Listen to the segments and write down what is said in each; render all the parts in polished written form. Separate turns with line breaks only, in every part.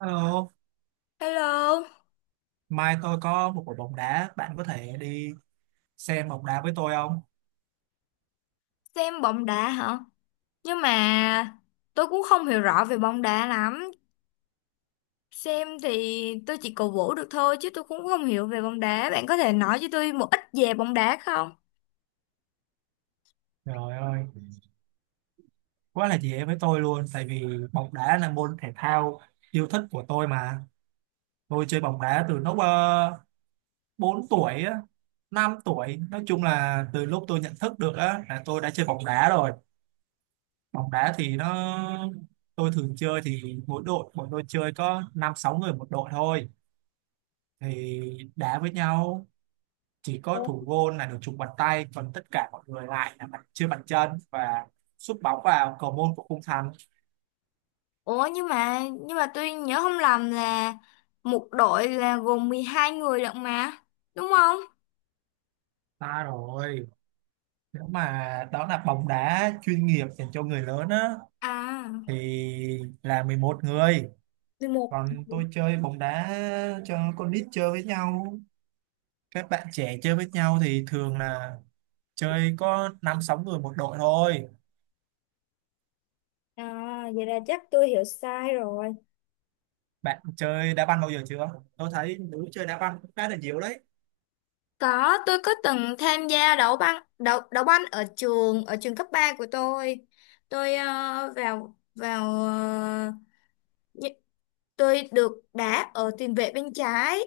Hello,
Hello,
mai tôi có một buổi bóng đá, bạn có thể đi xem bóng đá với tôi không?
xem bóng đá hả? Nhưng mà tôi cũng không hiểu rõ về bóng đá lắm. Xem thì tôi chỉ cổ vũ được thôi chứ tôi cũng không hiểu về bóng đá. Bạn có thể nói cho tôi một ít về bóng đá không?
Trời ơi, quá là dễ với tôi luôn, tại vì bóng đá là môn thể thao yêu thích của tôi mà. Tôi chơi bóng đá từ lúc 4 tuổi, á, 5 tuổi, nói chung là từ lúc tôi nhận thức được á, là tôi đã chơi bóng đá rồi. Bóng đá thì nó, tôi thường chơi thì mỗi đội, bọn tôi chơi có 5-6 người một đội thôi. Thì đá với nhau, chỉ có
Ủa
thủ môn là được chụp bàn tay, còn tất cả mọi người lại là bàn chưa bàn chân và sút bóng vào cầu môn của khung thành.
Ủa, nhưng mà tôi nhớ không lầm là một đội là gồm 12 người lận mà, đúng không?
Ta rồi, nếu mà đó là bóng đá chuyên nghiệp dành cho người lớn á
À,
thì là 11 người,
11.
còn tôi chơi bóng đá cho con nít chơi với nhau, các bạn trẻ chơi với nhau thì thường là chơi có 5-6 người một đội thôi.
À, vậy là chắc tôi hiểu sai rồi.
Bạn chơi đá banh bao giờ chưa? Tôi thấy nữ chơi đá banh cũng khá là nhiều đấy.
Có, tôi có từng tham gia đấu banh ở trường cấp 3 của tôi. Tôi ờ, vào vào ờ, nhi- tôi được đá ở tiền vệ bên trái,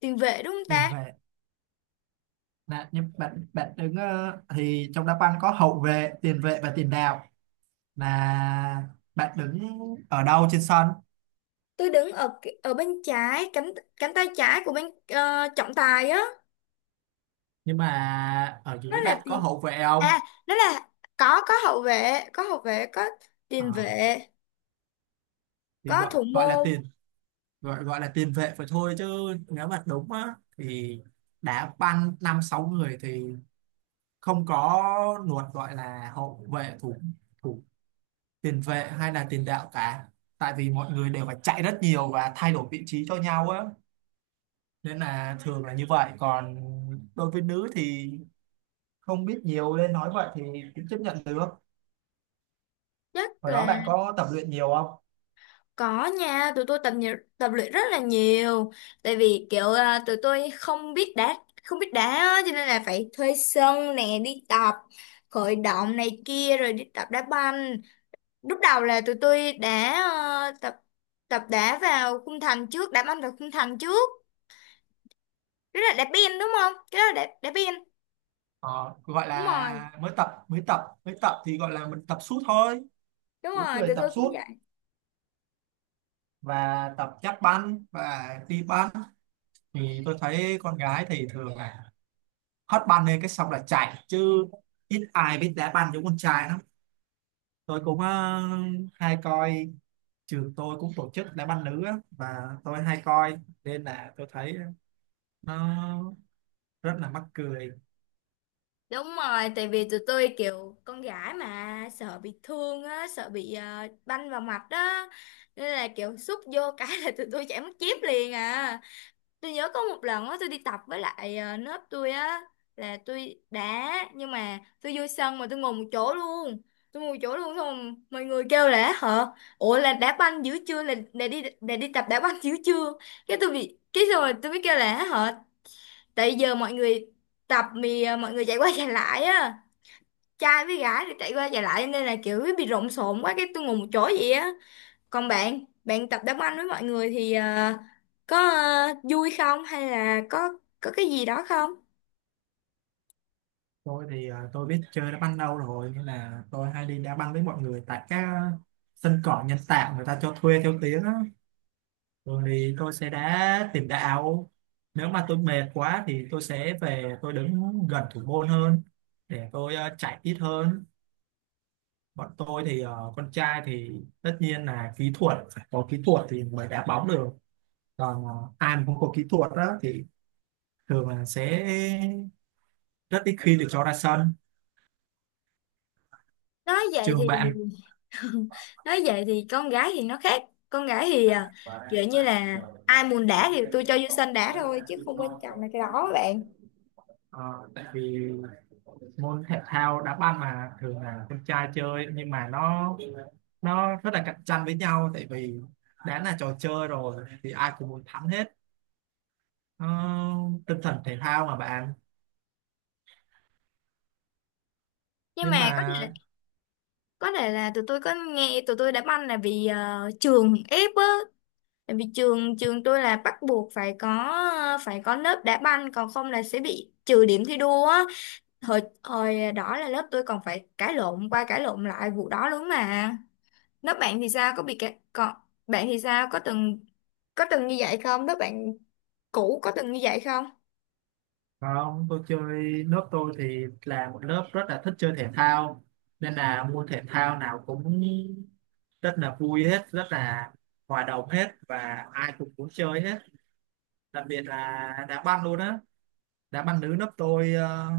tiền vệ đúng không
Nhìn
ta?
về là, nhưng bạn bạn đứng, thì trong đá banh có hậu vệ, tiền vệ và tiền đạo, là bạn đứng ở đâu trên sân?
Tôi đứng ở ở bên trái cánh cánh tay trái của bên trọng tài á.
Nhưng mà ở
Nó
dưới
là
bạn có
tiền
hậu vệ không?
à, nó là có hậu vệ, có
Ờ,
tiền vệ,
thì
có
gọi
thủ
gọi là
môn,
tiền gọi gọi là tiền vệ phải thôi chứ, nếu mà đúng á thì đá banh 5-6 người thì không có luật gọi là hậu vệ, thủ thủ tiền vệ hay là tiền đạo cả, tại vì mọi người đều phải chạy rất nhiều và thay đổi vị trí cho nhau á, nên là thường là như vậy. Còn đối với nữ thì không biết nhiều nên nói vậy thì cũng chấp nhận được.
rất
Hồi đó
là.
bạn có tập luyện nhiều không?
Có nha, tụi tôi tập nhiều, tập luyện rất là nhiều. Tại vì kiểu à, tụi tôi không biết đá, không biết đá á, cho nên là phải thuê sân nè đi tập, khởi động này kia rồi đi tập đá banh. Lúc đầu là tụi tôi đã tập tập đá vào khung thành trước, đá banh vào khung thành trước. Đó là đá biên đúng không? Cái đó là đá biên.
Ờ, gọi
Đúng rồi,
là mới tập thì gọi là mình tập sút thôi,
đúng
bốn
rồi,
người
tụi
tập
tôi cũng.
sút và tập chát banh và đi banh. Thì tôi thấy con gái thì thường là hất banh lên cái xong là chạy chứ ít ai biết đá banh giống con trai lắm. Tôi cũng hay coi, trường tôi cũng tổ chức đá banh nữ á, và tôi hay coi nên là tôi thấy nó rất là mắc cười.
Đúng rồi, tại vì tụi tôi kiểu con gái mà sợ bị thương á, sợ bị banh vào mặt đó. Nên là kiểu xúc vô cái là tụi tôi chảy mất chip liền à. Tôi nhớ có một lần á tôi đi tập với lại lớp tôi á, là tôi đá nhưng mà tôi vô sân mà tôi ngồi một chỗ luôn. Tôi ngồi một chỗ luôn xong mọi người kêu là hả? Ủa, là đá banh dữ chưa, là đi tập đá banh dữ chưa? Cái tôi bị cái xong rồi tôi mới kêu là hả? Tại giờ mọi người mọi người chạy qua chạy lại á, trai với gái rồi chạy qua chạy lại nên là kiểu bị lộn xộn quá cái tôi ngồi một chỗ vậy á. Còn bạn bạn tập đá banh với mọi người thì có vui không hay là có cái gì đó không?
Tôi thì tôi biết chơi đá banh đâu rồi nên là tôi hay đi đá banh với mọi người tại các sân cỏ nhân tạo người ta cho thuê theo tiếng á. Thường thì tôi sẽ đá tiền đạo, nếu mà tôi mệt quá thì tôi sẽ về tôi đứng gần thủ môn hơn để tôi chạy ít hơn. Bọn tôi thì con trai thì tất nhiên là kỹ thuật phải có kỹ thuật thì mới đá bóng được, còn ai mà không có kỹ thuật đó thì thường là sẽ rất ít khi được cho ra sân.
Nói vậy
Trường
thì
bạn.
nói vậy thì con gái thì nó khác. Con gái thì kiểu như là ai muốn đá thì tôi cho vô sân đá thôi chứ không quan trọng là cái đó các bạn.
Ờ, tại vì môn thể thao đá banh mà thường là con trai chơi, nhưng mà nó rất là cạnh tranh với nhau, tại vì đã là trò chơi rồi thì ai cũng muốn thắng hết. Ờ, tinh thần thể thao mà bạn,
Nhưng
nhưng
mà có
mà
thể có thể là tụi tôi có nghe, tụi tôi đá banh là vì trường ép á. Tại vì trường trường tôi là bắt buộc phải có lớp đá banh còn không là sẽ bị trừ điểm thi đua á. Hồi hồi đó là lớp tôi còn phải cãi lộn qua cãi lộn lại vụ đó luôn mà. Lớp bạn thì sao, có bị cãi còn bạn thì sao, có từng như vậy không? Lớp bạn cũ có từng như vậy không?
không. Tôi chơi lớp tôi thì là một lớp rất là thích chơi thể thao, nên là môn thể thao nào cũng rất là vui hết, rất là hòa đồng hết và ai cũng muốn chơi hết, đặc biệt là đá banh luôn á. Đá banh nữ lớp tôi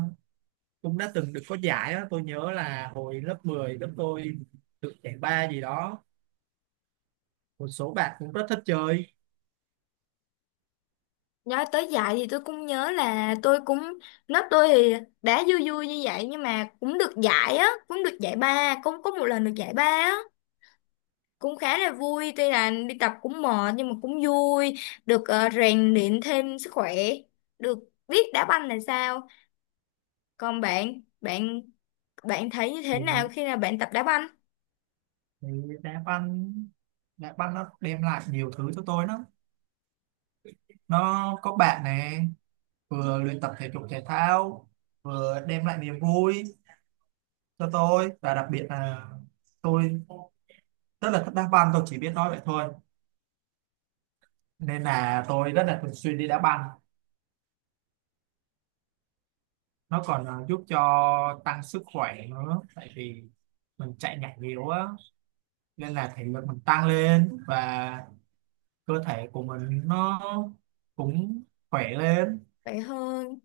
cũng đã từng được có giải đó, tôi nhớ là hồi lớp 10 lớp tôi được giải ba gì đó, một số bạn cũng rất thích chơi.
Nói tới dạy thì tôi cũng nhớ là tôi cũng, lớp tôi thì đá vui vui như vậy nhưng mà cũng được giải á, cũng được giải ba, cũng có một lần được giải ba á. Cũng khá là vui, tuy là đi tập cũng mệt nhưng mà cũng vui, được rèn luyện thêm sức khỏe, được biết đá banh là sao. Còn bạn, bạn thấy như thế
thì,
nào khi nào bạn tập đá banh?
thì đá banh, đá banh nó đem lại nhiều thứ cho tôi lắm, nó có bạn này, vừa luyện tập thể dục thể thao, vừa đem lại niềm vui cho tôi, và đặc biệt là tôi rất là thích đá banh, tôi chỉ biết nói vậy thôi. Nên là tôi rất là thường xuyên đi đá banh, nó còn giúp cho tăng sức khỏe nữa, tại vì mình chạy nhảy nhiều á nên là thể lực mình tăng lên và cơ thể của mình nó cũng khỏe lên.
Vậy hơn.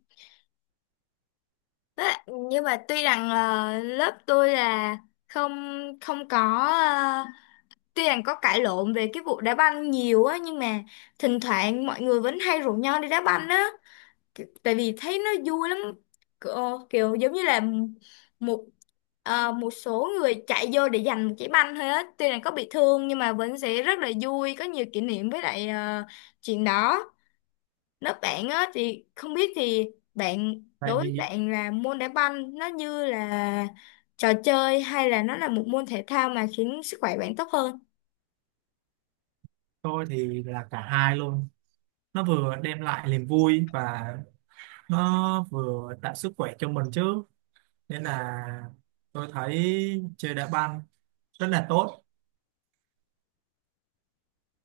Đó, nhưng mà tuy rằng lớp tôi là không không có ờ, tuy rằng có cãi lộn về cái vụ đá banh nhiều á nhưng mà thỉnh thoảng mọi người vẫn hay rủ nhau đi đá banh á. Tại vì thấy nó vui lắm, kiểu giống như là một một số người chạy vô để giành một trái banh thôi á, tuy là có bị thương nhưng mà vẫn sẽ rất là vui, có nhiều kỷ niệm với lại chuyện đó. Nếu bạn á thì không biết thì bạn,
Tại
đối với
vì
bạn là môn đá banh nó như là trò chơi hay là nó là một môn thể thao mà khiến sức khỏe bạn tốt hơn?
tôi thì là cả hai luôn, nó vừa đem lại niềm vui và nó vừa tạo sức khỏe cho mình chứ, nên là tôi thấy chơi đá banh rất là tốt.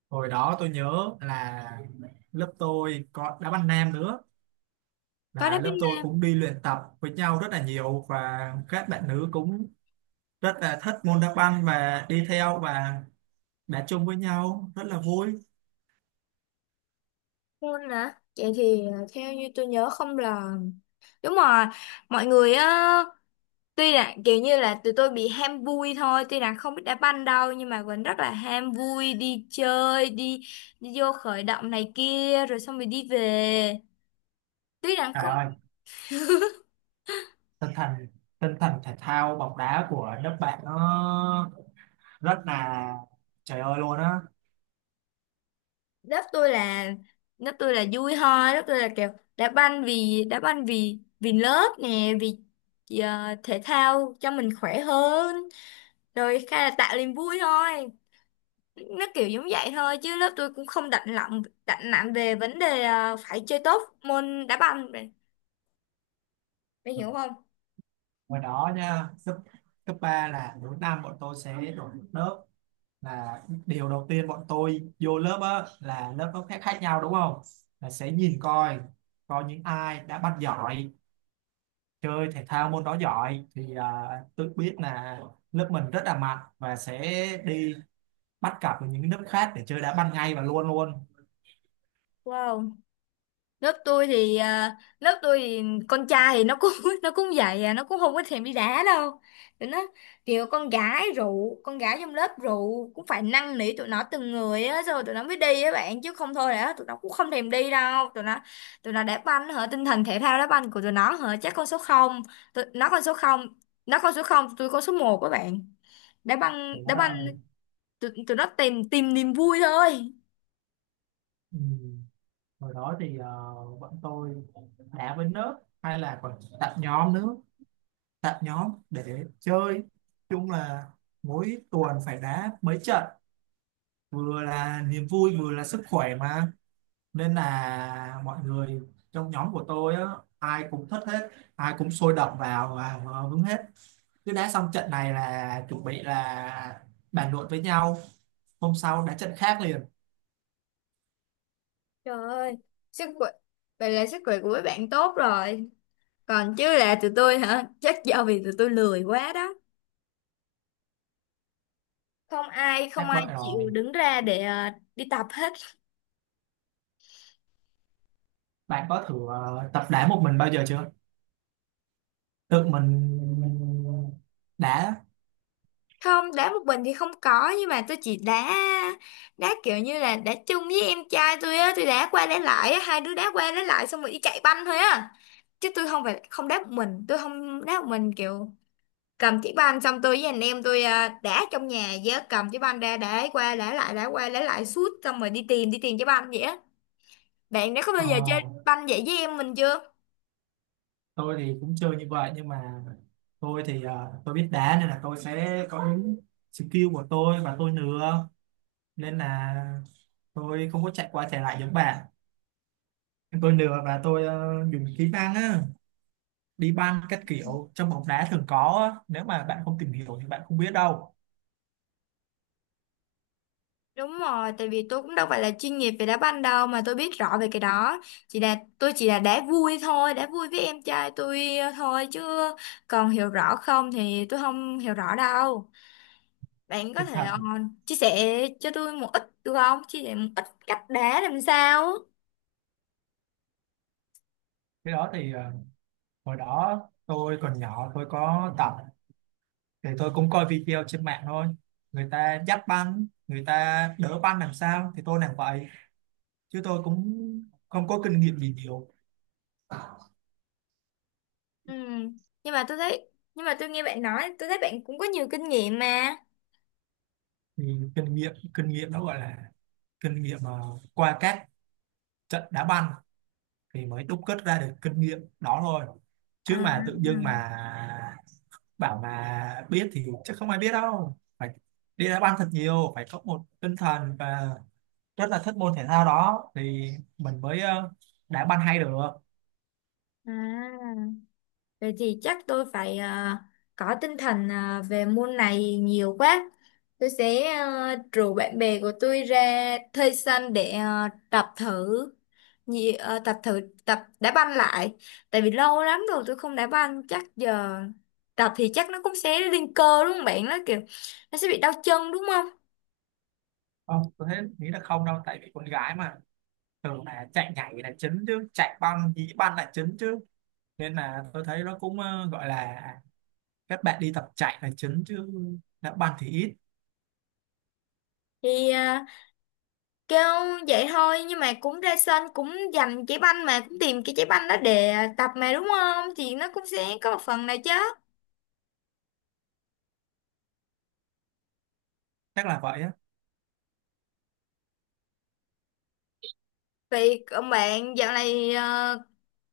Hồi đó tôi nhớ là lớp tôi có đá banh nam nữa,
Có đá
là lớp tôi
banh
cũng đi luyện tập với nhau rất là nhiều và các bạn nữ cũng rất là thích môn đá banh và đi theo và đá chung với nhau rất là vui.
môn hả? Vậy thì theo như tôi nhớ không là đúng rồi, mọi người á, tuy là kiểu như là tụi tôi bị ham vui thôi, tuy là không biết đá banh đâu nhưng mà vẫn rất là ham vui đi chơi, đi đi vô khởi động này kia rồi xong rồi đi về, tuy rằng
Trời
không.
ơi, tinh thần tinh thần thể thao bóng đá của nước bạn nó rất là trời ơi luôn á.
Lớp tôi là lớp tôi là vui thôi. Lớp tôi là kiểu đá banh vì đá banh, vì vì lớp nè, vì thể thao cho mình khỏe hơn rồi khai là tạo niềm vui thôi. Nó kiểu giống vậy thôi chứ lớp tôi cũng không đặt nặng về vấn đề phải chơi tốt môn đá banh, mày hiểu không?
Ngoài đó nha, cấp cấp 3 là mỗi năm bọn tôi sẽ đổi một lớp, là điều đầu tiên bọn tôi vô lớp á là lớp nó khác khác nhau đúng không? Là sẽ nhìn coi coi những ai đã bắt giỏi, chơi thể thao môn đó giỏi thì tự biết là lớp mình rất là mạnh và sẽ đi bắt cặp với những nước khác để chơi đá ban ngày và luôn luôn.
Wow, lớp tôi thì con trai thì nó cũng nó cũng vậy à, nó cũng không có thèm đi đá đâu. Tụi nó kiểu con gái rượu, con gái trong lớp rượu cũng phải năn nỉ tụi nó từng người á rồi tụi nó mới đi á bạn, chứ không thôi là tụi nó cũng không thèm đi đâu. Tụi nó, tụi nó đá banh hả, tinh thần thể thao đá banh của tụi nó hả, chắc con số không. Nó con số không, nó con số không, tôi con số một các bạn. đá banh
Trời
đá
đất
banh
ơi.
Tụi nó tìm tìm niềm vui thôi.
Ừ. Hồi đó thì bọn tôi đá với nước hay là còn tạo nhóm nữa, tạo nhóm để chơi chung, là mỗi tuần phải đá mấy trận, vừa là niềm vui vừa là sức khỏe mà, nên là mọi người trong nhóm của tôi á, ai cũng thích hết, ai cũng sôi động vào và hứng hết, cứ đá xong trận này là chuẩn bị là bàn luận với nhau hôm sau đá trận khác liền.
Trời ơi, sức khỏe, vậy là sức khỏe của mấy bạn tốt rồi. Còn chứ, là tụi tôi hả? Chắc do vì tụi tôi lười quá đó. Không ai không
Chắc
ai
vậy
chịu
rồi.
đứng ra để đi tập hết.
Bạn có thử tập đá một mình bao giờ chưa? Tự mình đá.
Không, đá một mình thì không có nhưng mà tôi chỉ đá đá kiểu như là đá chung với em trai tôi á, tôi đá qua đá lại á, hai đứa đá qua đá lại xong rồi đi chạy banh thôi á. Chứ tôi không phải không đá một mình, tôi không đá một mình kiểu cầm chiếc banh xong tôi với anh em tôi đá trong nhà, với cầm chiếc banh ra đá qua đá lại, đá qua đá lại suốt xong rồi đi tìm chiếc banh vậy á. Bạn đã có bao
Ờ,
giờ chơi banh vậy với em mình chưa?
tôi thì cũng chơi như vậy nhưng mà tôi thì tôi biết đá nên là tôi sẽ có những skill của tôi và tôi nừa, nên là tôi không có chạy qua chạy lại giống bạn. Tôi nừa và tôi dùng kỹ năng á, đi banh các kiểu trong bóng đá thường có á. Nếu mà bạn không tìm hiểu thì bạn không biết đâu.
Đúng rồi, tại vì tôi cũng đâu phải là chuyên nghiệp về đá banh đâu mà tôi biết rõ về cái đó. Chỉ là tôi chỉ là đá vui thôi, đá vui với em trai tôi thôi chứ, còn hiểu rõ không thì tôi không hiểu rõ đâu. Bạn có thể
Thật,
chia sẻ cho tôi một ít được không, chia sẻ một ít cách đá làm sao?
cái đó thì hồi đó tôi còn nhỏ tôi có tập thì tôi cũng coi video trên mạng thôi, người ta dắt banh người ta đỡ banh làm sao thì tôi làm vậy chứ tôi cũng không có kinh nghiệm gì nhiều.
Ừ. Nhưng mà tôi thấy, nhưng mà tôi nghe bạn nói tôi thấy bạn cũng có nhiều kinh nghiệm mà.
Thì kinh nghiệm nó gọi là kinh nghiệm mà qua các trận đá banh thì mới đúc kết ra được kinh nghiệm đó thôi, chứ
À, à.
mà tự dưng mà bảo mà biết thì chắc không ai biết đâu. Phải đi đá banh thật nhiều, phải có một tinh thần và rất là thích môn thể thao đó thì mình mới đá banh hay được.
À. Vậy thì chắc tôi phải có tinh thần về môn này nhiều quá, tôi sẽ rủ bạn bè của tôi ra thuê sân để tập thử, tập thử, tập đá banh lại. Tại vì lâu lắm rồi tôi không đá banh, chắc giờ tập thì chắc nó cũng sẽ lên cơ đúng không bạn, nó kiểu nó sẽ bị đau chân đúng không?
Không tôi thấy nghĩ là không đâu, tại vì con gái mà thường là chạy nhảy là chính chứ chạy băng dĩ băng là chính chứ, nên là tôi thấy nó cũng gọi là các bạn đi tập chạy là chính chứ đá banh thì ít.
Thì kêu vậy thôi nhưng mà cũng ra sân cũng giành trái banh mà cũng tìm cái trái banh đó để tập mà, đúng không, thì nó cũng sẽ có một phần nào chứ.
Chắc là vậy á.
Vậy còn bạn, dạo này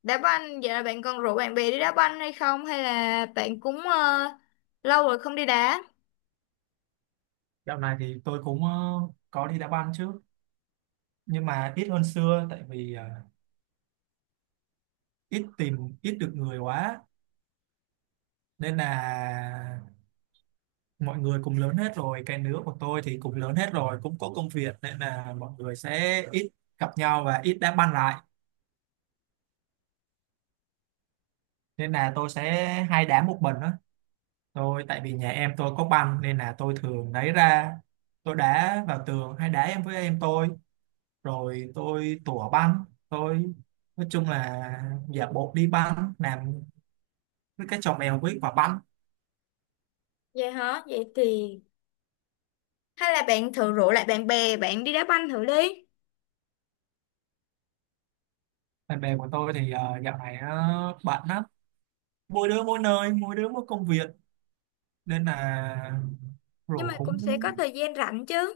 đá banh, dạo này bạn còn rủ bạn bè đi đá banh hay không, hay là bạn cũng lâu rồi không đi đá?
Dạo này thì tôi cũng có đi đá banh chứ, nhưng mà ít hơn xưa tại vì ít tìm ít được người quá, nên là mọi người cũng lớn hết rồi, cái lứa của tôi thì cũng lớn hết rồi cũng có công việc, nên là mọi người sẽ ít gặp nhau và ít đá banh lại, nên là tôi sẽ hay đá một mình đó. Tôi tại vì nhà em tôi có banh nên là tôi thường lấy ra, tôi đá vào tường hay đá em với em tôi, rồi tôi tủa banh, tôi nói chung là giả bộ đi banh làm với cái trò mèo với quả banh.
Vậy hả, vậy thì hay là bạn thử rủ lại bạn bè bạn đi đá banh thử đi.
Bạn bè của tôi thì dạo này nó bận lắm, mỗi đứa mỗi nơi, mỗi đứa mỗi công việc nên là
Nhưng
rủ
mà cũng
cũng
sẽ có thời gian rảnh chứ.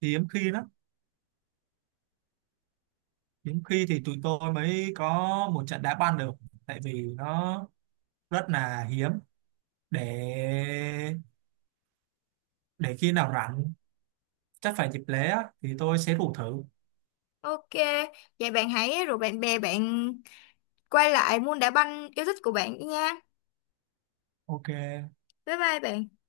hiếm khi lắm. Hiếm khi thì tụi tôi mới có một trận đá banh được, tại vì nó rất là hiếm, để để khi nào rảnh chắc phải dịp lễ á, thì tôi sẽ rủ thử.
Ok, vậy bạn hãy rủ bạn bè bạn quay lại môn đá banh yêu thích của bạn đi nha.
Ok.
Bye bye bạn.